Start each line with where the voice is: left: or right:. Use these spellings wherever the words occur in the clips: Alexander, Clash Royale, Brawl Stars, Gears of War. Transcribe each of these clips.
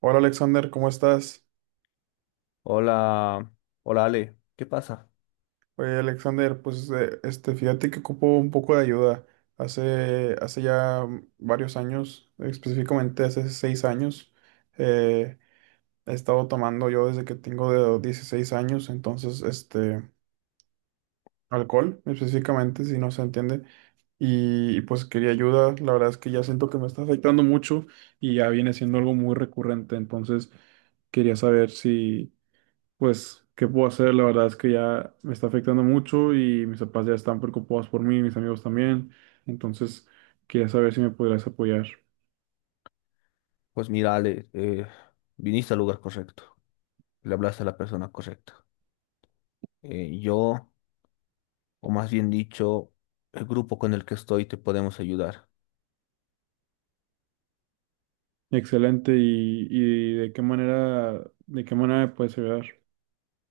right: Hola Alexander, ¿cómo estás?
left: Hola, hola Ale, ¿qué pasa?
right: Oye Alexander, pues fíjate que ocupo un poco de ayuda. Hace ya varios años, específicamente hace seis años, eh, he estado tomando yo desde que tengo de 16 años, entonces este, alcohol específicamente, si no se entiende, pues quería ayuda. La verdad es que ya siento que me está afectando mucho y ya viene siendo algo muy recurrente, entonces quería saber si. Pues, ¿qué puedo hacer? La verdad es que ya me está afectando mucho y mis papás ya están preocupados por mí, mis amigos también. Entonces, quería saber si me podrías apoyar.
left: Pues mira Ale, viniste al lugar correcto, le hablaste a la persona correcta. Eh, yo, o más bien dicho, el grupo con el que estoy te podemos ayudar.
right: Excelente. ¿Y de qué manera me puedes ayudar?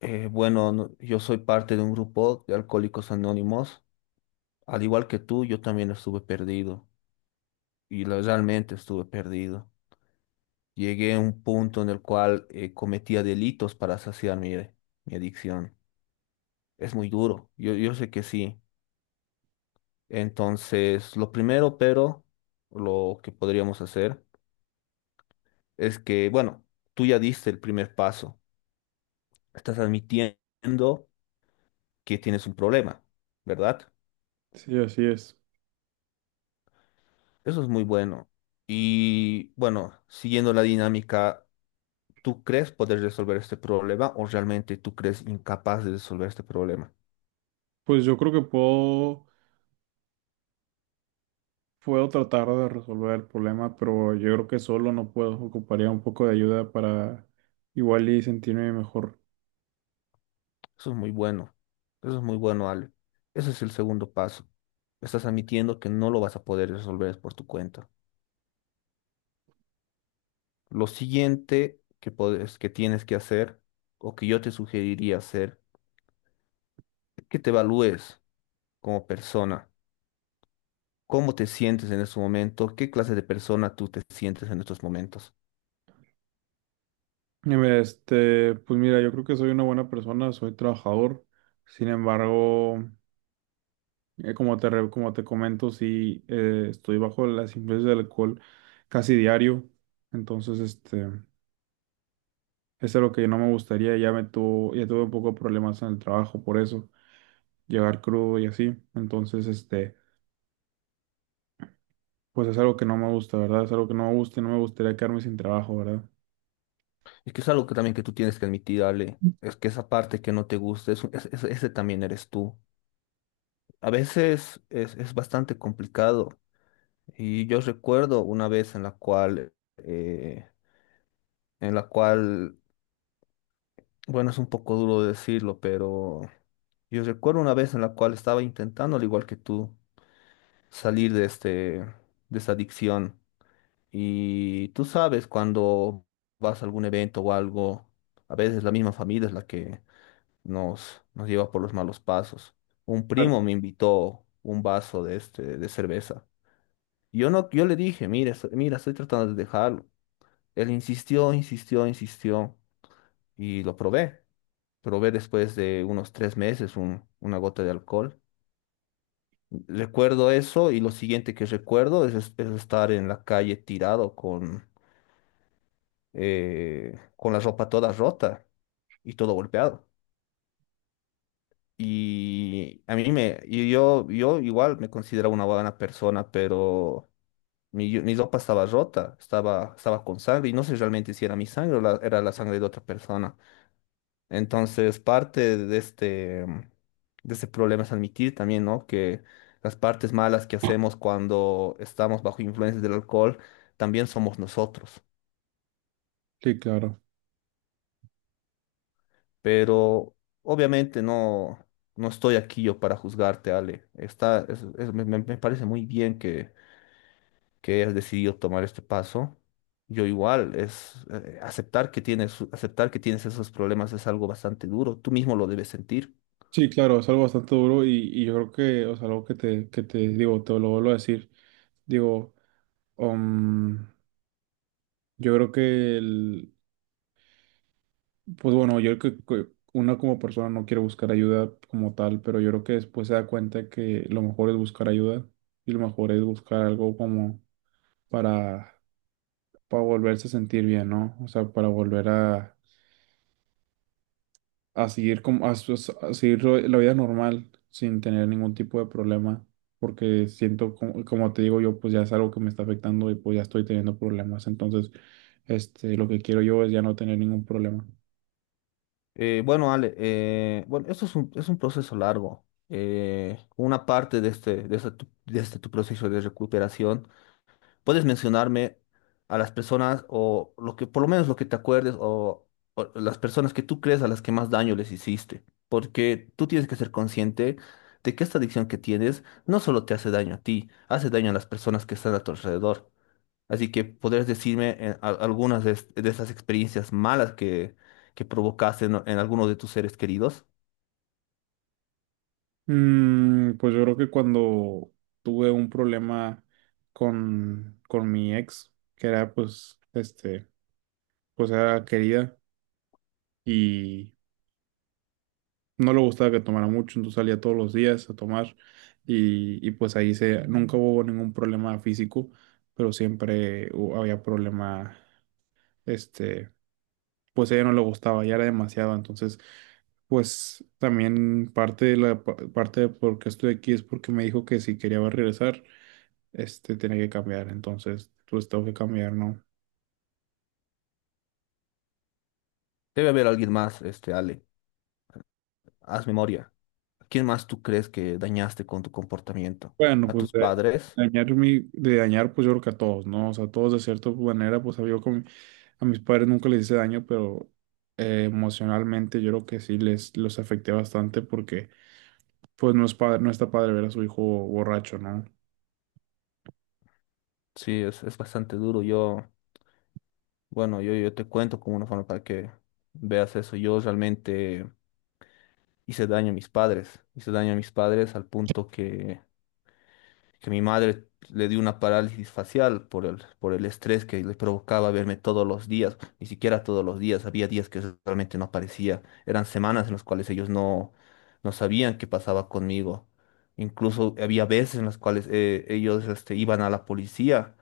left: Bueno, yo soy parte de un grupo de Alcohólicos Anónimos, al igual que tú, yo también estuve perdido y realmente estuve perdido. Llegué a un punto en el cual cometía delitos para saciar mi adicción. Es muy duro, yo sé que sí. Entonces, lo primero, pero lo que podríamos hacer es que, bueno, tú ya diste el primer paso. Estás admitiendo que tienes un problema, ¿verdad?
right: Sí, así es.
left: Eso es muy bueno. Y bueno, siguiendo la dinámica, ¿tú crees poder resolver este problema o realmente tú crees incapaz de resolver este problema?
right: Pues yo creo que puedo, puedo tratar de resolver el problema, pero yo creo que solo no puedo. Ocuparía un poco de ayuda para igual y sentirme mejor.
left: Eso es muy bueno. Eso es muy bueno, Ale. Ese es el segundo paso. Estás admitiendo que no lo vas a poder resolver por tu cuenta. Lo siguiente que que tienes que hacer o que yo te sugeriría hacer es que te evalúes como persona, cómo te sientes en este momento, qué clase de persona tú te sientes en estos momentos.
right: Este, pues mira, yo creo que soy una buena persona, soy trabajador. Sin embargo, como como te comento, sí, estoy bajo las influencias del alcohol casi diario. Entonces, este, eso es lo que no me gustaría. Ya tuve un poco de problemas en el trabajo por eso, llegar crudo y así. Entonces, este, pues es algo que no me gusta, ¿verdad? Es algo que no me gusta y no me gustaría quedarme sin trabajo, ¿verdad?
left: Es que es algo que también que tú tienes que admitir, Ale, es que esa parte que no te gusta, ese también eres tú. A veces es bastante complicado y yo recuerdo una vez en la cual, en la cual, bueno, es un poco duro decirlo, pero... Yo recuerdo una vez en la cual estaba intentando, al igual que tú, salir de este, de esta adicción. Y tú sabes, cuando vas a algún evento o algo, a veces la misma familia es la que nos lleva por los malos pasos. Un primo
right: Claro.
left: me invitó un vaso de este, de cerveza. Yo no, yo le dije, mira, estoy tratando de dejarlo. Él insistió, insistió, insistió y lo probé. Probé después de unos 3 meses una gota de alcohol. Recuerdo eso y lo siguiente que recuerdo es, es estar en la calle tirado con la ropa toda rota y todo golpeado. Y yo, yo igual me considero una buena persona, pero mi ropa estaba rota, estaba con sangre y no sé realmente si era mi sangre o era la sangre de otra persona. Entonces, parte de este, de ese problema es admitir también, ¿no? Que las partes malas que hacemos cuando estamos bajo influencias del alcohol también somos nosotros.
right: Sí, claro.
left: Pero obviamente no estoy aquí yo para juzgarte, Ale. Me, me parece muy bien que hayas decidido tomar este paso. Yo igual, es aceptar que tienes esos problemas es algo bastante duro. Tú mismo lo debes sentir.
right: Sí, claro, es algo bastante duro y yo creo que, o sea, algo que que te digo, te lo vuelvo a decir. Digo, um, yo creo que pues bueno, yo creo que uno como persona no quiere buscar ayuda como tal, pero yo creo que después se da cuenta que lo mejor es buscar ayuda y lo mejor es buscar algo como para, para volverse a sentir bien, ¿no? O sea, para volver a seguir a seguir la vida normal sin tener ningún tipo de problema, porque siento como, como te digo yo, pues ya es algo que me está afectando y pues ya estoy teniendo problemas, entonces este lo que quiero yo es ya no tener ningún problema.
left: Bueno, Ale, bueno, esto es un proceso largo. Una parte de este, de este tu proceso de recuperación, puedes mencionarme a las personas o lo que, por lo menos lo que te acuerdes o las personas que tú crees a las que más daño les hiciste, porque tú tienes que ser consciente de que esta adicción que tienes no solo te hace daño a ti, hace daño a las personas que están a tu alrededor. Así que podrías decirme algunas de, de esas experiencias malas que provocaste en alguno de tus seres queridos.
right: Mm, pues yo creo que cuando tuve un problema con mi ex, que era pues, este, pues era querida y no le gustaba que tomara mucho, entonces salía todos los días a tomar y pues ahí se, nunca hubo ningún problema físico, pero siempre había problema, este, pues a ella no le gustaba, ya era demasiado, entonces pues también parte de parte de por qué estoy aquí es porque me dijo que si quería regresar. Este tiene que cambiar, entonces pues tengo que cambiar, ¿no?
left: Debe haber alguien más, este, Ale. Haz memoria. ¿Quién más tú crees que dañaste con tu comportamiento?
right: Bueno,
left: ¿A
right: pues
left: tus
right: de
left: padres?
right: dañar pues yo creo que a todos, ¿no? O sea, todos de cierta manera, pues a mis padres nunca les hice daño, pero emocionalmente yo creo que sí les los afecté bastante porque pues no es padre, no está padre ver a su hijo borracho, ¿no?
left: Sí, es bastante duro. Yo te cuento como una forma para que veas eso. Yo realmente hice daño a mis padres. Hice daño a mis padres al punto que mi madre le dio una parálisis facial por el estrés que le provocaba verme todos los días, ni siquiera todos los días, había días que realmente no aparecía, eran semanas en las cuales ellos no, no sabían qué pasaba conmigo, incluso había veces en las cuales ellos este, iban a la policía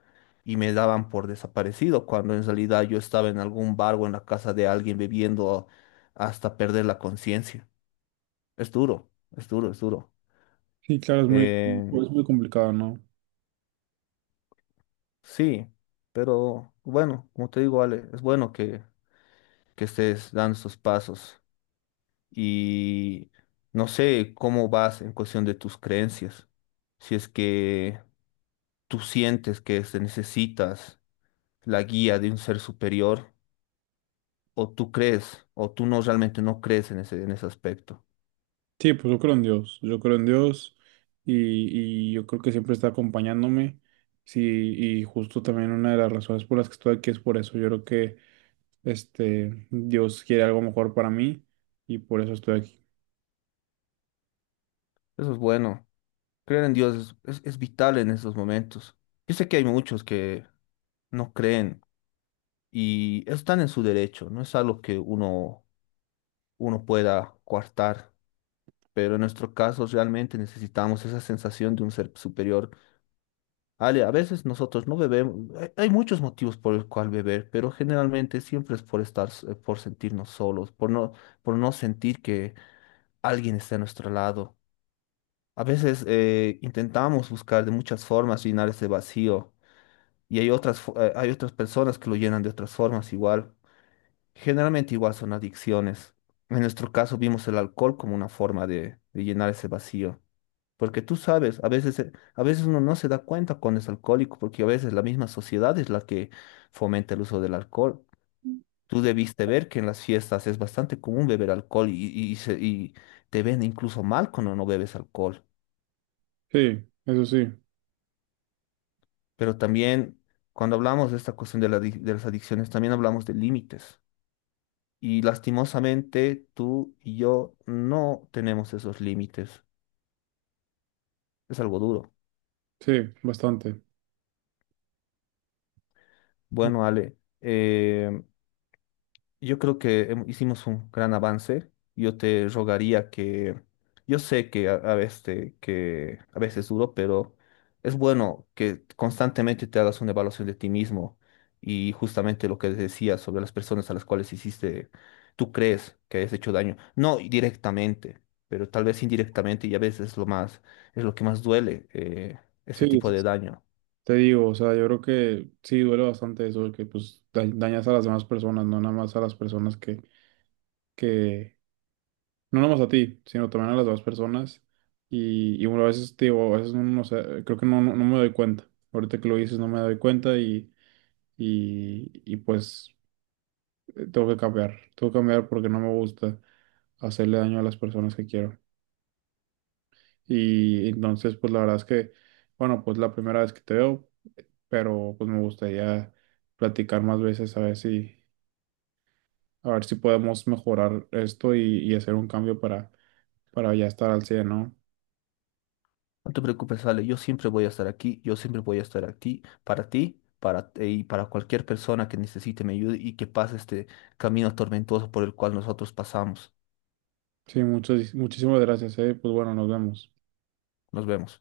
left: y me daban por desaparecido, cuando en realidad yo estaba en algún bar o en la casa de alguien bebiendo hasta perder la conciencia. Es duro, es duro, es duro.
right: Sí, claro, es muy,
left: Eh,
right: pues, muy complicado, ¿no?
left: Sí, pero bueno, como te digo, Ale, es bueno que estés dando esos pasos y no sé cómo vas en cuestión de tus creencias. Si es que tú sientes que te necesitas la guía de un ser superior o tú crees o tú no realmente no crees en ese aspecto.
right: Sí, pues yo creo en Dios, yo creo en Dios y yo creo que siempre está acompañándome. Sí, y justo también una de las razones por las que estoy aquí es por eso. Yo creo que este Dios quiere algo mejor para mí y por eso estoy aquí.
left: Eso es bueno. Creer en Dios es, es vital en esos momentos. Yo sé que hay muchos que no creen y están en su derecho, no es algo que uno pueda coartar, pero en nuestro caso realmente necesitamos esa sensación de un ser superior. Ale, a veces nosotros no bebemos, hay muchos motivos por el cual beber, pero generalmente siempre es por estar, por sentirnos solos, por no sentir que alguien está a nuestro lado. A veces intentamos buscar de muchas formas llenar ese vacío y hay otras, hay otras personas que lo llenan de otras formas igual. Generalmente igual son adicciones. En nuestro caso vimos el alcohol como una forma de llenar ese vacío. Porque tú sabes, a veces uno no se da cuenta cuando es alcohólico, porque a veces la misma sociedad es la que fomenta el uso del alcohol. Tú debiste ver que en las fiestas es bastante común beber alcohol y, y te ven incluso mal cuando no bebes alcohol.
right: Sí, eso sí,
left: Pero también cuando hablamos de esta cuestión de de las adicciones, también hablamos de límites. Y lastimosamente tú y yo no tenemos esos límites. Es algo duro.
right: sí, bastante.
left: Bueno, Ale, yo creo que hicimos un gran avance. Yo te rogaría que, yo sé que a veces te- que a veces es duro, pero es bueno que constantemente te hagas una evaluación de ti mismo y justamente lo que decías sobre las personas a las cuales hiciste, tú crees que has hecho daño, no directamente, pero tal vez indirectamente y a veces es lo más, es lo que más duele, ese
right: Sí,
left: tipo
right: sí,
left: de
right: sí.
left: daño.
right: Te digo, o sea, yo creo que sí duele bastante eso, de que pues dañas a las demás personas, no nada más a las personas que no nomás a ti, sino también a las demás personas. Y bueno, a veces te digo, a veces no sé, creo que no me doy cuenta. Ahorita que lo dices, no me doy cuenta y pues tengo que cambiar. Tengo que cambiar porque no me gusta hacerle daño a las personas que quiero. Y entonces, pues la verdad es que, bueno, pues la primera vez que te veo, pero pues me gustaría platicar más veces a ver si podemos mejorar esto y hacer un cambio para ya estar al 100, ¿no?
left: No te preocupes, Ale, yo siempre voy a estar aquí, yo siempre voy a estar aquí para ti, para para cualquier persona que necesite mi ayuda y que pase este camino tormentoso por el cual nosotros pasamos.
right: Sí, muchas, muchísimas gracias, eh. Pues bueno, nos vemos.
left: Nos vemos.